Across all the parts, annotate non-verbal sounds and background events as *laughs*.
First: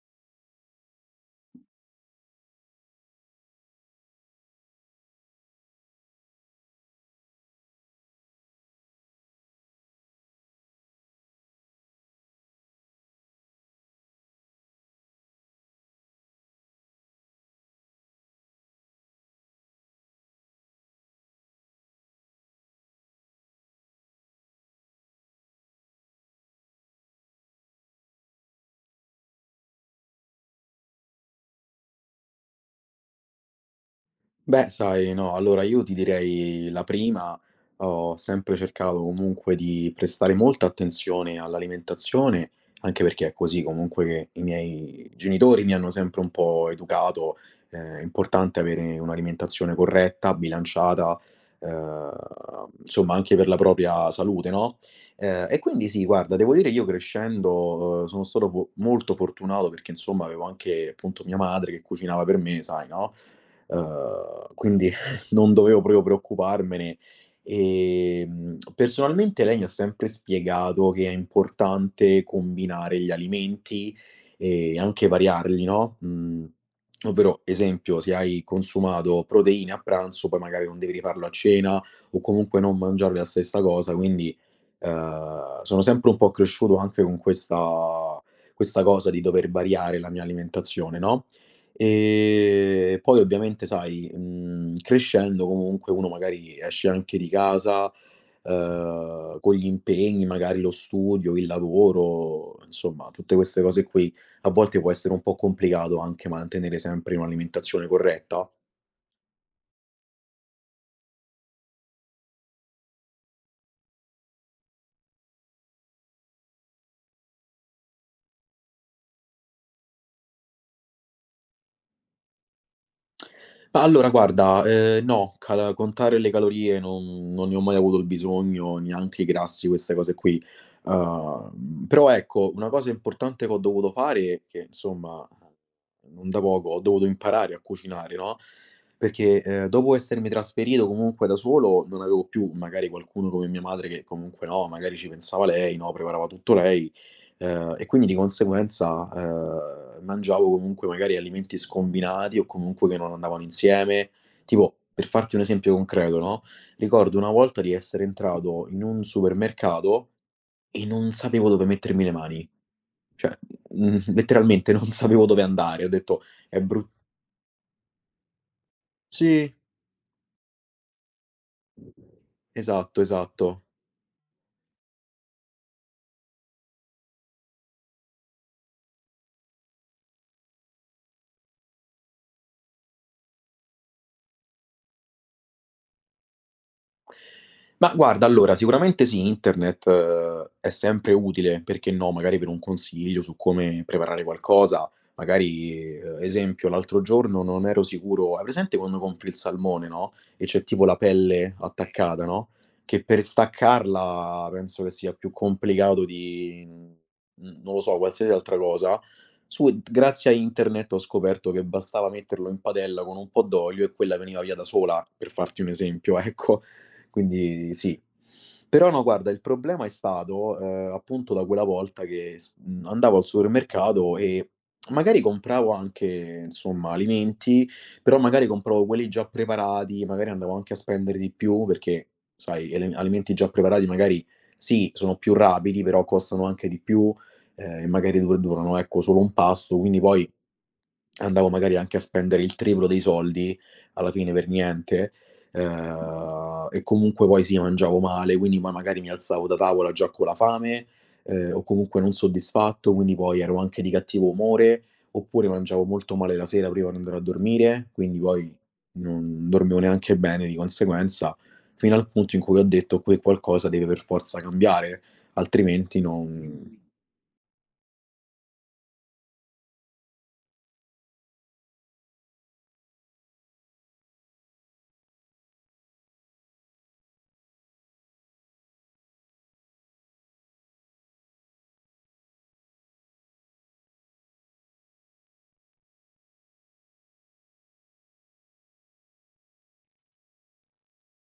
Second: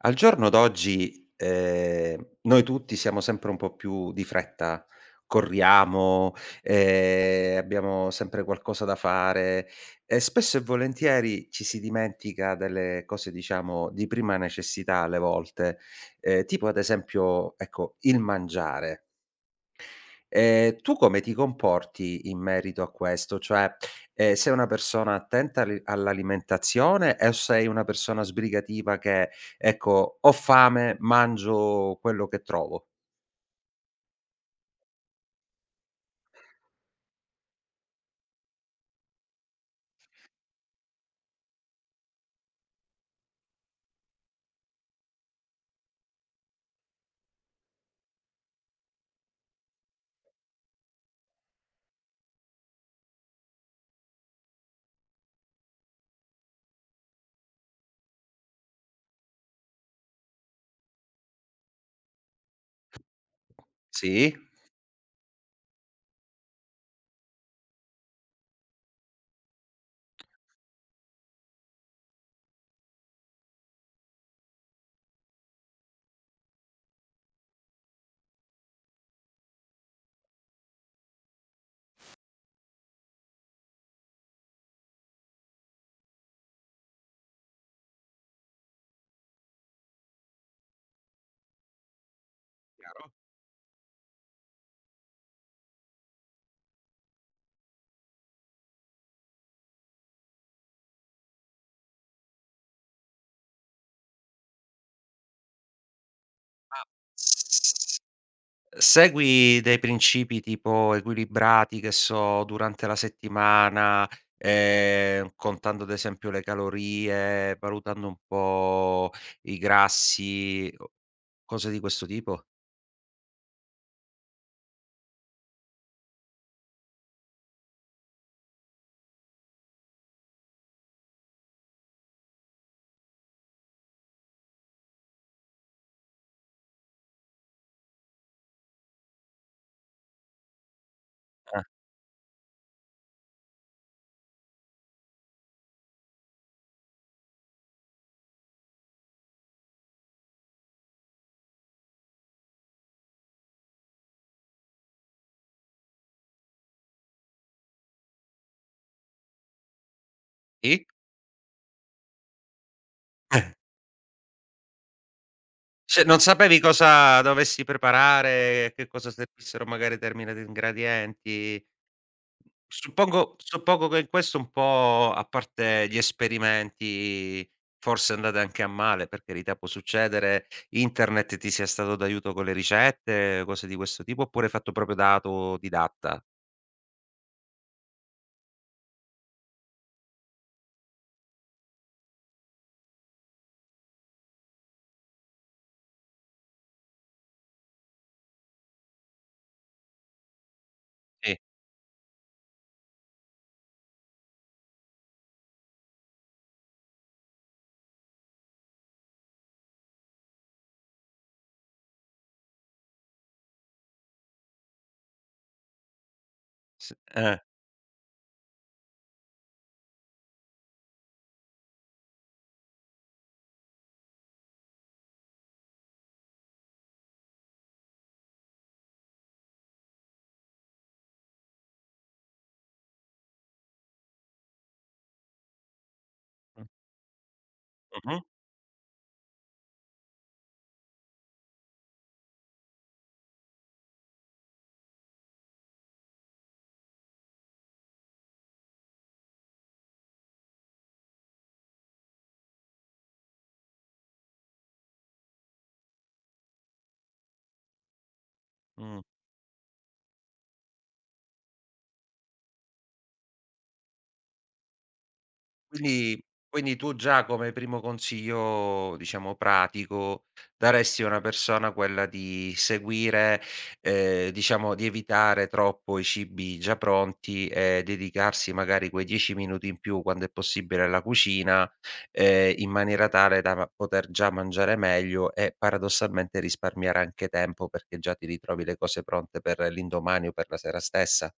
Al giorno d'oggi, noi tutti siamo sempre un po' più di fretta, corriamo, abbiamo sempre qualcosa da fare e spesso e volentieri ci si dimentica delle cose, diciamo, di prima necessità alle volte, tipo ad esempio, ecco, il mangiare. Tu come ti comporti in merito a questo? Cioè, sei una persona attenta al all'alimentazione e o sei una persona sbrigativa che, ecco: "Ho fame, mangio quello che trovo"? Beh, sai, no, allora io ti direi la prima, ho sempre cercato comunque di prestare molta attenzione all'alimentazione, anche perché è così comunque che i miei genitori mi hanno sempre un po' educato, è importante avere un'alimentazione corretta, bilanciata, eh, insomma anche per la propria salute, no? E quindi sì, guarda, devo dire io crescendo, sono stato molto fortunato perché insomma avevo anche appunto mia madre che cucinava per me, sai, no? Sì? Quindi *laughs* non dovevo proprio preoccuparmene. Personalmente lei mi ha sempre spiegato che è importante combinare gli alimenti e anche variarli, no, ovvero esempio, se hai consumato proteine a pranzo, poi magari non devi rifarlo a cena o comunque non mangiarle la stessa cosa, quindi, sono sempre un po' cresciuto anche con questa cosa di dover variare la mia alimentazione, no? E poi ovviamente sai, crescendo comunque uno magari esce anche di casa, con gli impegni, magari lo studio, il lavoro, insomma tutte queste cose qui. A volte può essere un po' complicato anche Ma mantenere sempre un'alimentazione s corretta? segui dei principi tipo equilibrati, che so, durante la settimana, contando ad esempio le calorie, valutando un po' i grassi o cose di questo tipo? Ma allora guarda, no, cal contare le calorie non ne ho mai avuto il bisogno, neanche i grassi, queste cose qui. Però ecco, una cosa importante che ho dovuto fare, che insomma non da poco, ho dovuto imparare a cucinare, no, perché, dopo essermi trasferito comunque da Ah, solo, non avevo più magari qualcuno come mia madre che comunque, no, magari ci pensava lei, no, preparava tutto lei. E quindi di conseguenza, mangiavo comunque magari alimenti scombinati o comunque che non andavano insieme. Tipo, per farti un esempio concreto, no, ricordo una volta di essere entrato in un supermercato sì? e non sapevo dove mettermi le mani. Cioè, Eh. *laughs* Letteralmente non sapevo dove andare. Ho Se non detto: sapevi "È brut" cosa dovessi preparare, che cosa sì, servissero magari determinati ingredienti. esatto, Suppongo esatto. suppongo che in questo un po', a parte gli esperimenti, forse andate anche a male, per carità, può succedere, internet ti sia stato d'aiuto con le ricette, cose di questo tipo, oppure fatto proprio da autodidatta? Ma guarda, allora sicuramente sì, internet è sempre utile, perché no, magari per un consiglio su come preparare qualcosa, magari, esempio l'altro giorno non ero sicuro hai presente quando compri il salmone, no, e c'è tipo la Sì, pelle attaccata, no, che per staccarla penso che sia più complicato di, non lo so, qualsiasi altra cosa. Su d Grazie a internet ho scoperto che bastava metterlo in padella con un po' d'olio e quella veniva via da sola, per farti un esempio, *laughs* ecco. s. Quindi sì. Però no, guarda, il problema è stato, appunto da quella volta che andavo al supermercato e magari compravo anche, insomma, alimenti, però magari compravo quelli già preparati, magari andavo anche a spendere di più perché, sai, ele alimenti già preparati magari sì, sono più rapidi, però costano Mh. anche di più, e magari Mh-mh. du durano, ecco, solo un pasto, quindi poi andavo magari anche a spendere il triplo dei soldi, alla fine per niente, e comunque poi sì, mangiavo male, quindi ma magari mi alzavo da tavola già con la fame, o comunque non soddisfatto, quindi poi ero anche di cattivo umore, oppure mangiavo molto male la sera prima di andare a dormire, quindi poi Mh. non dormivo neanche bene di conseguenza, fino al punto in cui ho detto: "Que Qualcosa deve per forza cambiare, altrimenti Quindi non". quindi tu già come primo consiglio, diciamo pratico, daresti a una persona quella di seguire diciamo di evitare troppo i cibi già pronti e dedicarsi magari quei 10 minuti in più, quando è possibile, alla cucina, in maniera tale da poter già mangiare meglio e paradossalmente risparmiare anche tempo, perché già ti ritrovi le cose pronte per l'indomani o per la sera stessa.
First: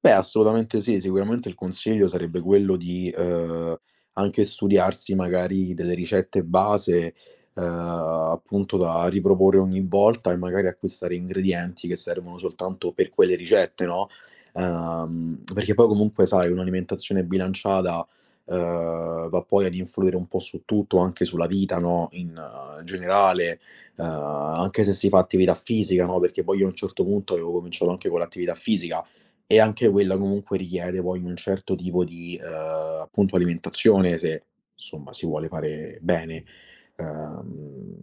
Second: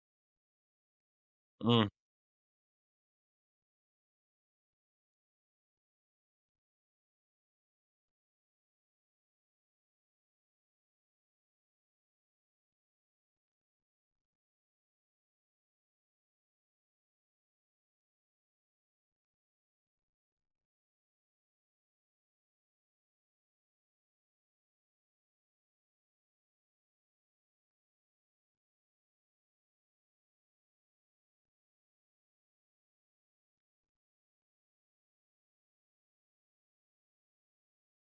Beh, assolutamente sì. Sicuramente il consiglio sarebbe quello di, anche studiarsi magari delle ricette base, ehm, appunto da riproporre ogni volta e magari acquistare ingredienti che servono soltanto per quelle ricette, no, perché poi comunque sai un'alimentazione bilanciata, va poi ad influire un po' su tutto, anche sulla vita, no, in generale, anche se si fa attività fisica, no, perché poi io a un certo punto avevo cominciato anche con l'attività fisica e anche quella comunque richiede poi un certo tipo di, appunto alimentazione se, insomma, si vuole fare bene. Uhm,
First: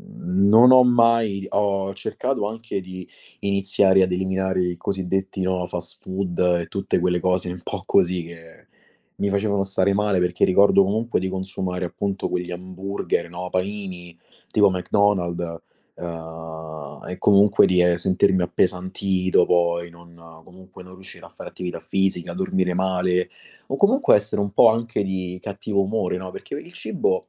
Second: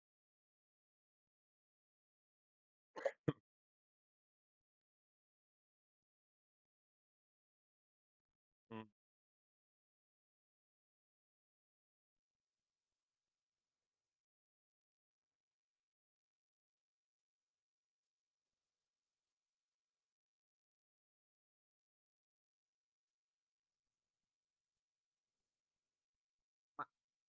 Non ho mai ho cercato anche di iniziare ad eliminare i cosiddetti, no, fast food e tutte quelle cose un po' così che Mh. mi facevano stare male, perché ricordo comunque di consumare appunto quegli hamburger, no, panini, tipo McDonald's. E comunque di, sentirmi appesantito poi, non comunque non riuscire a fare attività fisica, dormire male o comunque essere un po' anche di cattivo umore, no, perché il cibo,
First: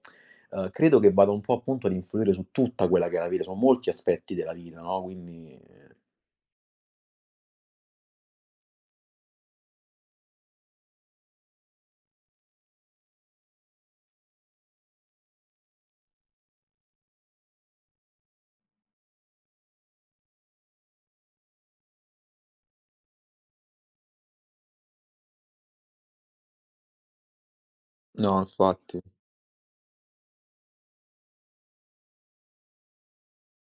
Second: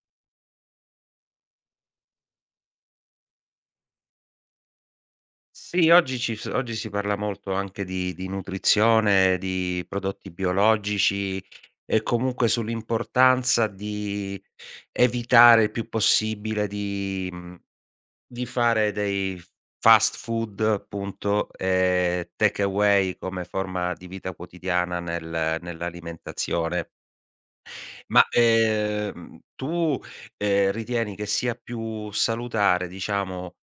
credo che vada un po' appunto ad influire su tutta quella che è la vita, su molti aspetti della vita, no, quindi Sì, eh, oggi ci s oggi si parla molto anche di nutrizione, di prodotti biologici e comunque sull'importanza di evitare il più possibile di di fare dei fast food, appunto, e take away come forma di vita quotidiana nell'alimentazione. Ma, No, infatti. ehm, tu, ritieni che sia più salutare, diciamo,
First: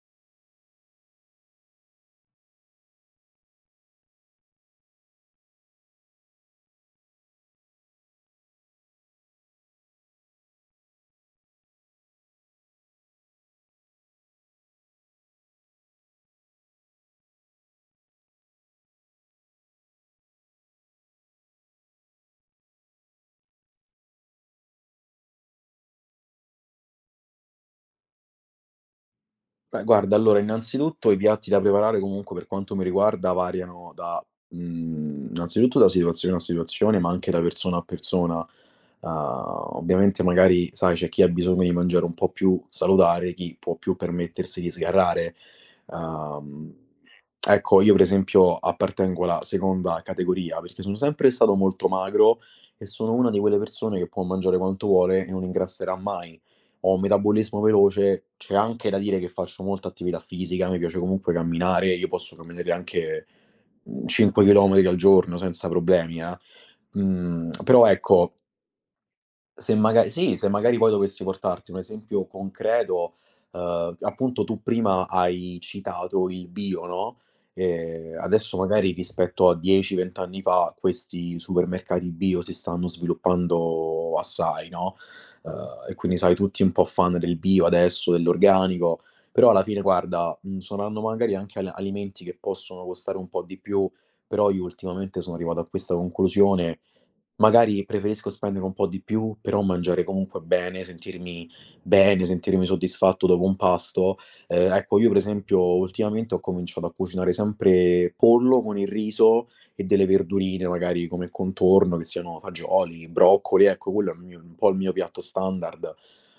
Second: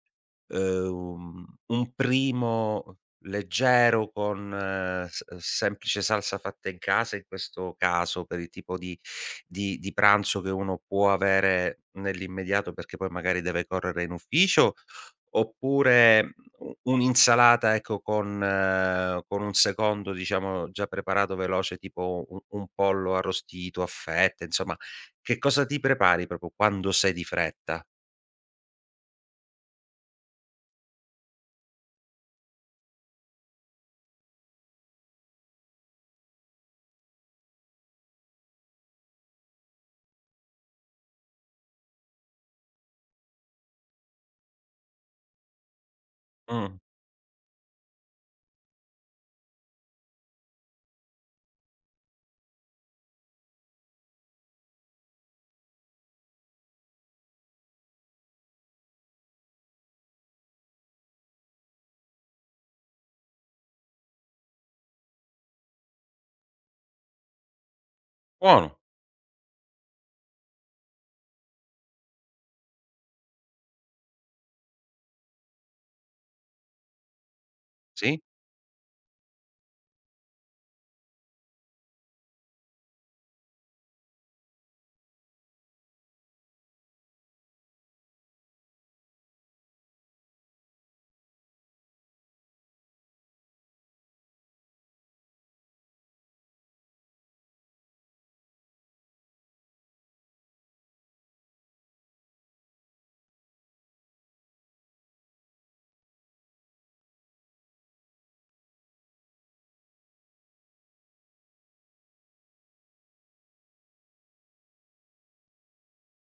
un primo leggero con s semplice salsa fatta in casa, in questo caso per il tipo di di pranzo che uno può avere nell'immediato perché poi magari deve correre in ufficio, oppure u un'insalata ecco con un secondo diciamo già preparato veloce tipo u un pollo arrostito a fette, insomma, che cosa ti prepari proprio quando sei di fretta? Beh, guarda, allora, innanzitutto i piatti da preparare comunque per quanto mi riguarda variano da, innanzitutto da situazione a situazione, ma anche da persona a persona. Uhm, Ovviamente magari, sai, c'è chi ha bisogno di mangiare un po' più salutare, chi può più permettersi di sgarrare. Uhm, Mh, ecco, io per esempio appartengo alla seconda categoria, perché sono sempre stato molto magro e sono una di quelle persone che può mangiare quanto vuole e non ingrasserà mai. Ho un metabolismo veloce, c'è anche da dire che faccio molta attività fisica, mi piace comunque camminare, io posso camminare anche, 5 chilometri al giorno senza problemi, eh. Però ecco, buono, se maga sì, se magari poi dovessi portarti un esempio concreto, appunto tu prima hai citato il bio, no, sì? adesso magari rispetto a 10, 20 anni fa questi supermercati bio si stanno sviluppando assai, no, uhm, e quindi sai tutti un po' fan del bio adesso, dell'organico, però alla fine guarda, saranno magari anche al alimenti che possono costare un po' di più, però io ultimamente sono arrivato a questa conclusione. Magari preferisco spendere un po' di più, però mangiare comunque bene, sentirmi soddisfatto dopo un pasto. Ecco, io per esempio ultimamente ho cominciato a cucinare sempre pollo con il riso e delle verdurine magari come contorno, che siano fagioli, broccoli, ecco quello è il mio un po' il mio piatto standard.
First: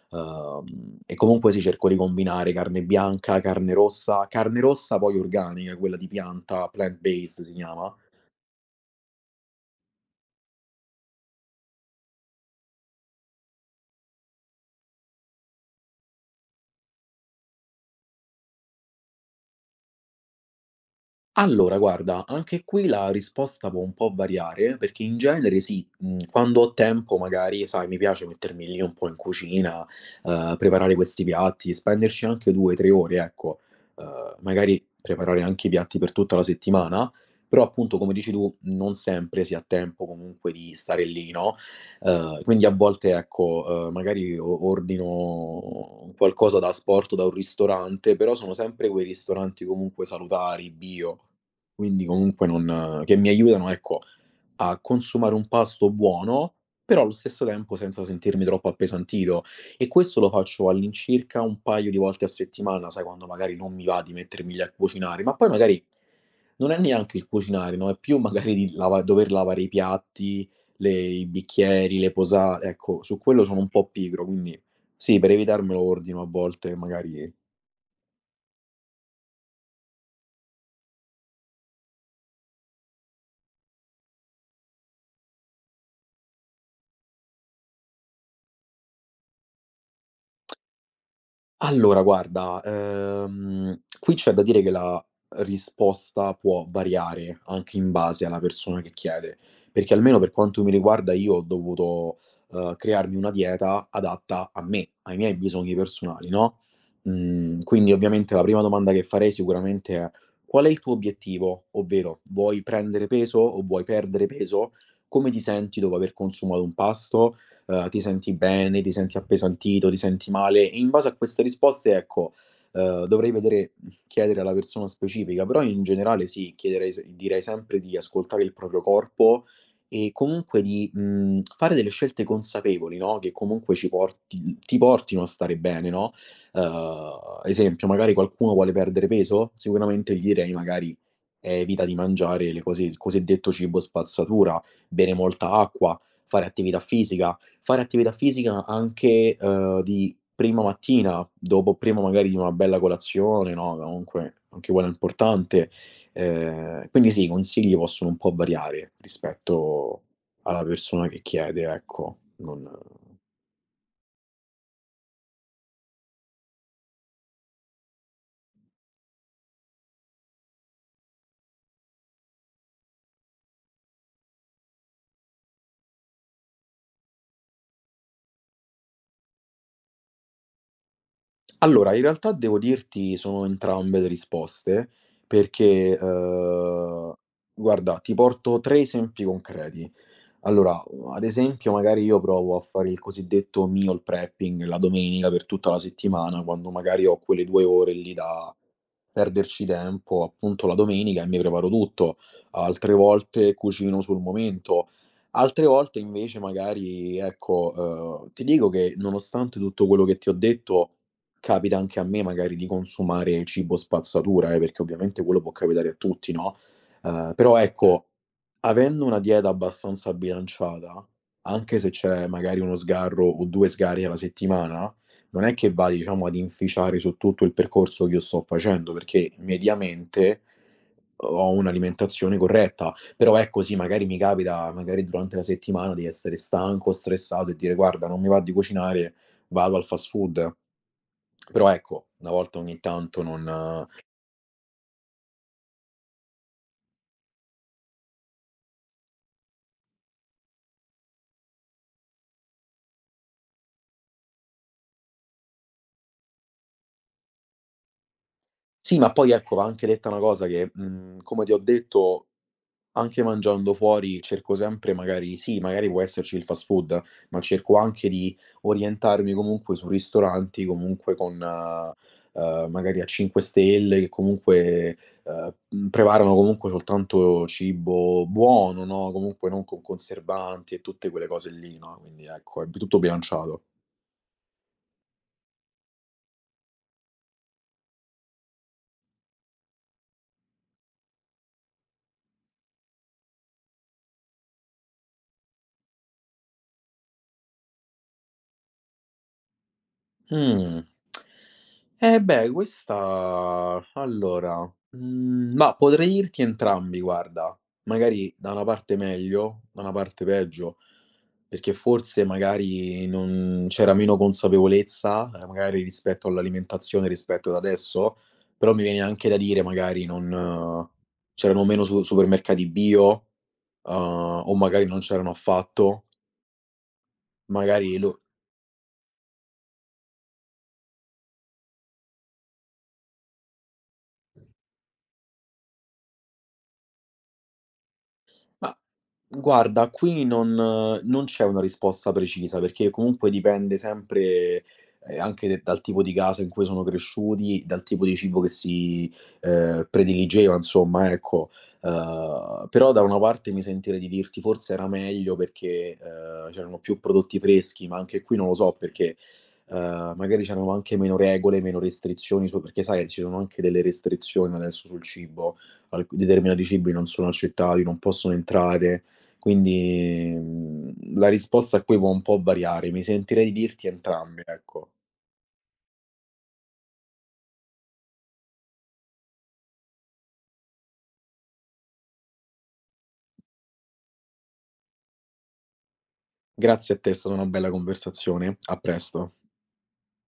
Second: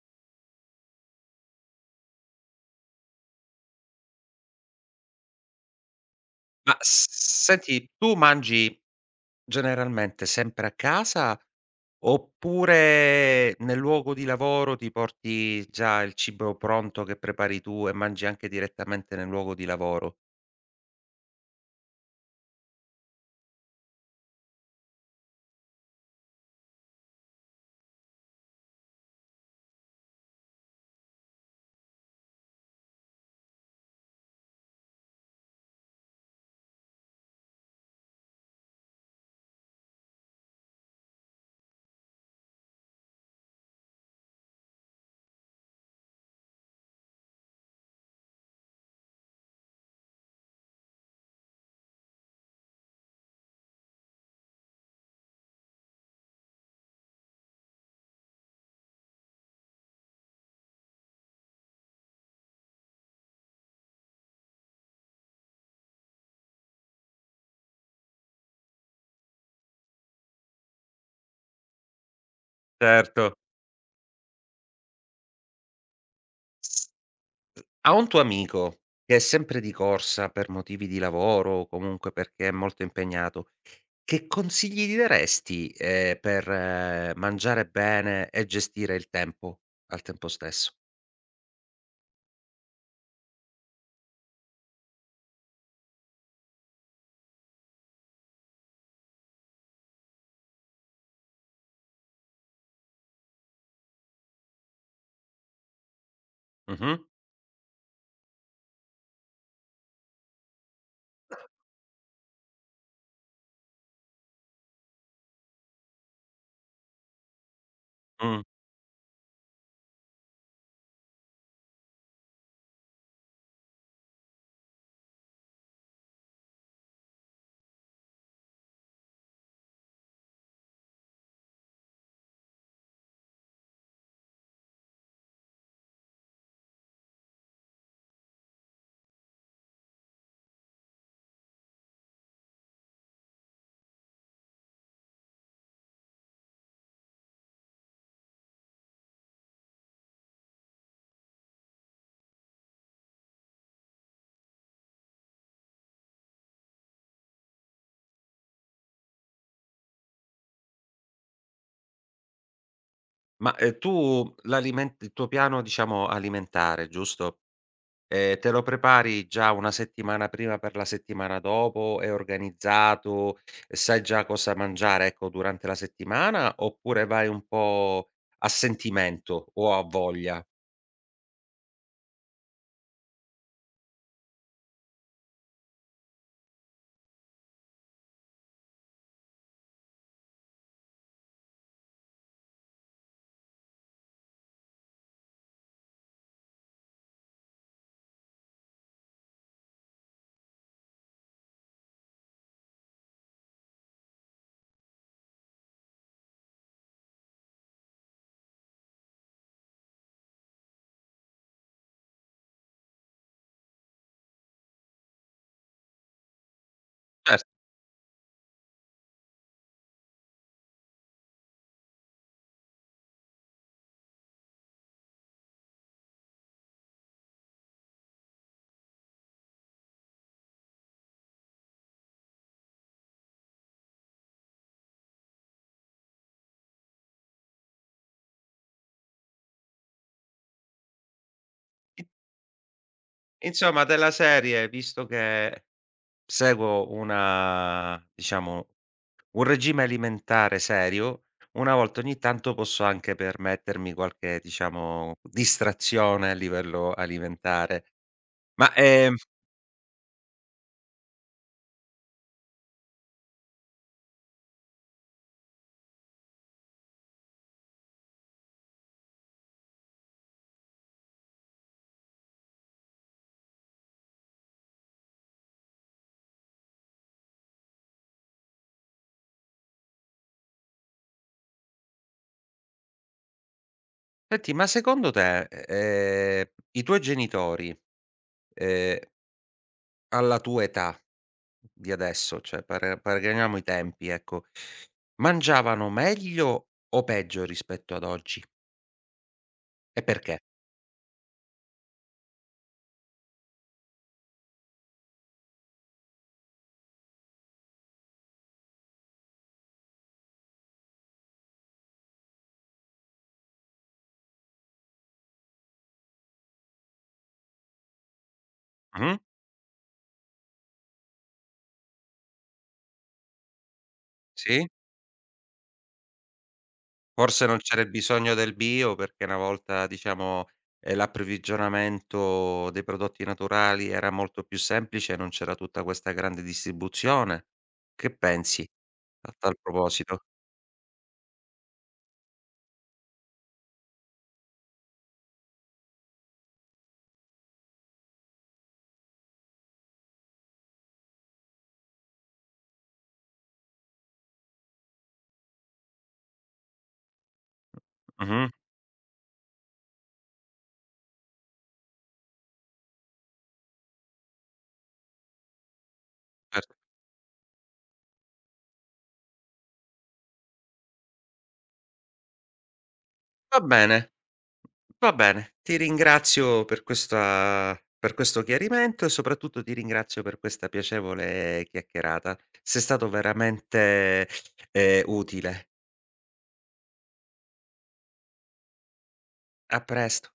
E comunque sì, cerco di combinare carne bianca, carne rossa poi organica, quella di pianta, Ma plant s based si senti, chiama. tu mangi generalmente sempre a casa oppure nel luogo di lavoro ti porti già il cibo pronto che prepari tu e mangi anche direttamente nel luogo di lavoro? Allora guarda, anche qui la risposta può un po' variare, perché in genere sì, quando ho tempo magari, sai, mi piace mettermi lì un po' in cucina, preparare questi piatti, spenderci anche 2, 3 ore, ecco. Magari preparare anche i piatti per tutta la settimana, però appunto come dici tu, non sempre si ha tempo comunque di stare lì, no, quindi a volte ecco, magari o ordino qualcosa da asporto da un ristorante, però sono sempre quei ristoranti comunque salutari, bio. Quindi comunque non che mi aiutano, ecco, a consumare un pasto buono, però allo stesso tempo senza sentirmi troppo appesantito. E questo lo faccio all'incirca un paio di volte a settimana, sai, quando magari non mi va di mettermi lì a cucinare, ma poi magari non è neanche il cucinare, no, è più magari di lava dover lavare i piatti, le i bicchieri, le posa ecco, su Certo. quello sono un po' pigro, quindi sì, per evitarmelo ordino a volte S magari. A un tuo amico che è sempre di corsa per motivi di lavoro o comunque perché è molto impegnato, che consigli gli daresti, per mangiare bene e gestire il tempo al tempo stesso? Allora guarda, qui c'è da dire che la risposta può variare anche in base alla persona che chiede, perché almeno per quanto mi riguarda io ho dovuto, crearmi una dieta adatta a me, ai miei bisogni personali, no, Mh-mh. Quindi ovviamente la prima domanda che farei sicuramente è: "Qual è il tuo obiettivo?" Ovvero: "Vuoi prendere peso o vuoi perdere peso? Come ti senti dopo aver consumato un pasto?" Ti senti Mh. bene, ti senti appesantito, ti senti male. E in base a queste risposte, ecco, dovrei vedere, chiedere alla persona specifica, però in generale sì, chiederei, direi sempre di ascoltare il proprio corpo e comunque di fare delle scelte consapevoli, no? Che comunque ci porti, ti portino a stare bene, no? Esempio, magari qualcuno vuole perdere peso, sicuramente gli direi magari evita di mangiare le cose, il cosiddetto cibo spazzatura, bere molta acqua, fare attività fisica, fare attività fisica anche, di prima mattina, dopo prima magari di una bella colazione, no, comunque anche quella è importante. Quindi sì, i consigli possono un po' variare rispetto alla persona che chiede, ecco, non. Ma, tu l'aliment il tuo piano diciamo alimentare, giusto, te lo prepari già una settimana prima per la settimana dopo? È organizzato? Sai già cosa mangiare, ecco, durante la settimana, oppure vai un po' a sentimento o a voglia? Allora, in realtà devo dirti sono entrambe le risposte perché, guarda, ti porto 3 esempi concreti. Allora, ad esempio, magari io provo a fare il cosiddetto meal prepping la domenica per tutta la settimana, quando magari ho quelle 2 ore lì da perderci tempo, appunto, la domenica e mi preparo tutto. Altre volte cucino sul momento, altre volte invece magari ecco, ti dico che nonostante tutto quello che ti ho detto capita anche a me magari di consumare cibo spazzatura, perché ovviamente quello può capitare a tutti, no, Cioè, però ecco, avendo una dieta abbastanza bilanciata, anche se c'è magari 1 sgarro o 2 sgarri alla settimana, non è che vai, diciamo, ad inficiare su tutto il percorso che io sto facendo, perché mediamente ho un'alimentazione corretta. Però ecco sì, magari mi capita, magari durante la settimana, di essere stanco, stressato e dire: "Guarda, non mi va di cucinare, vado al fast food". Però i ecco, una volta ogni tanto non. insomma della serie, visto che seguo una diciamo un regime alimentare serio, una volta ogni tanto posso anche permettermi qualche, diciamo, distrazione a livello alimentare. Ma, Sì, ma ehm, poi ecco, va anche detta una cosa che, come ti ho detto, anche mangiando fuori cerco sempre magari sì, magari può esserci il fast food, ma cerco anche di orientarmi comunque su ristoranti, comunque con, magari a 5 stelle che comunque, preparano comunque soltanto cibo buono, no, comunque non con conservanti e tutte quelle cose lì, no, quindi ecco, è b tutto bilanciato. senti, ma secondo te, i tuoi genitori, ehm, alla tua età di adesso, cioè paragoniamo i tempi, ecco, mangiavano meglio o peggio rispetto ad oggi? E perché? Mh. Eh beh, questa allora, ma potrei dirti entrambi guarda, magari da una parte meglio, da una parte peggio, perché forse magari non c'era meno consapevolezza, magari rispetto all'alimentazione, rispetto ad adesso, però mi viene Mh-mh. anche da dire magari non c'erano meno su supermercati bio, uhm, o Sì. magari non c'erano affatto, Forse non c'era il magari lo. bisogno del bio, perché una volta, diciamo, l'approvvigionamento dei prodotti naturali era molto più semplice e non c'era tutta questa grande distribuzione. Che pensi Ma a tal guarda, proposito? qui non c'è una risposta precisa, perché comunque dipende sempre, anche de dal tipo di casa in cui sono cresciuti, dal tipo di cibo che si, prediligeva insomma, ecco. Però da una parte mi sentirei di dirti forse era meglio perché, c'erano più prodotti freschi, ma anche qui non Mh-mh, lo so perché, magari c'erano anche meno regole, meno restrizioni su perché sai, ci sono anche delle restrizioni adesso sul cibo, alc determinati certo. cibi non sono accettati, non possono entrare. Quindi, la risposta a cui può un po' variare. Mi sentirei di Va dirti bene, entrambe, ecco. va bene. Ti ringrazio per questo chiarimento e soprattutto ti ringrazio per questa piacevole chiacchierata. Sei stato veramente, utile. Grazie a te, è stata una bella conversazione. A presto. A presto.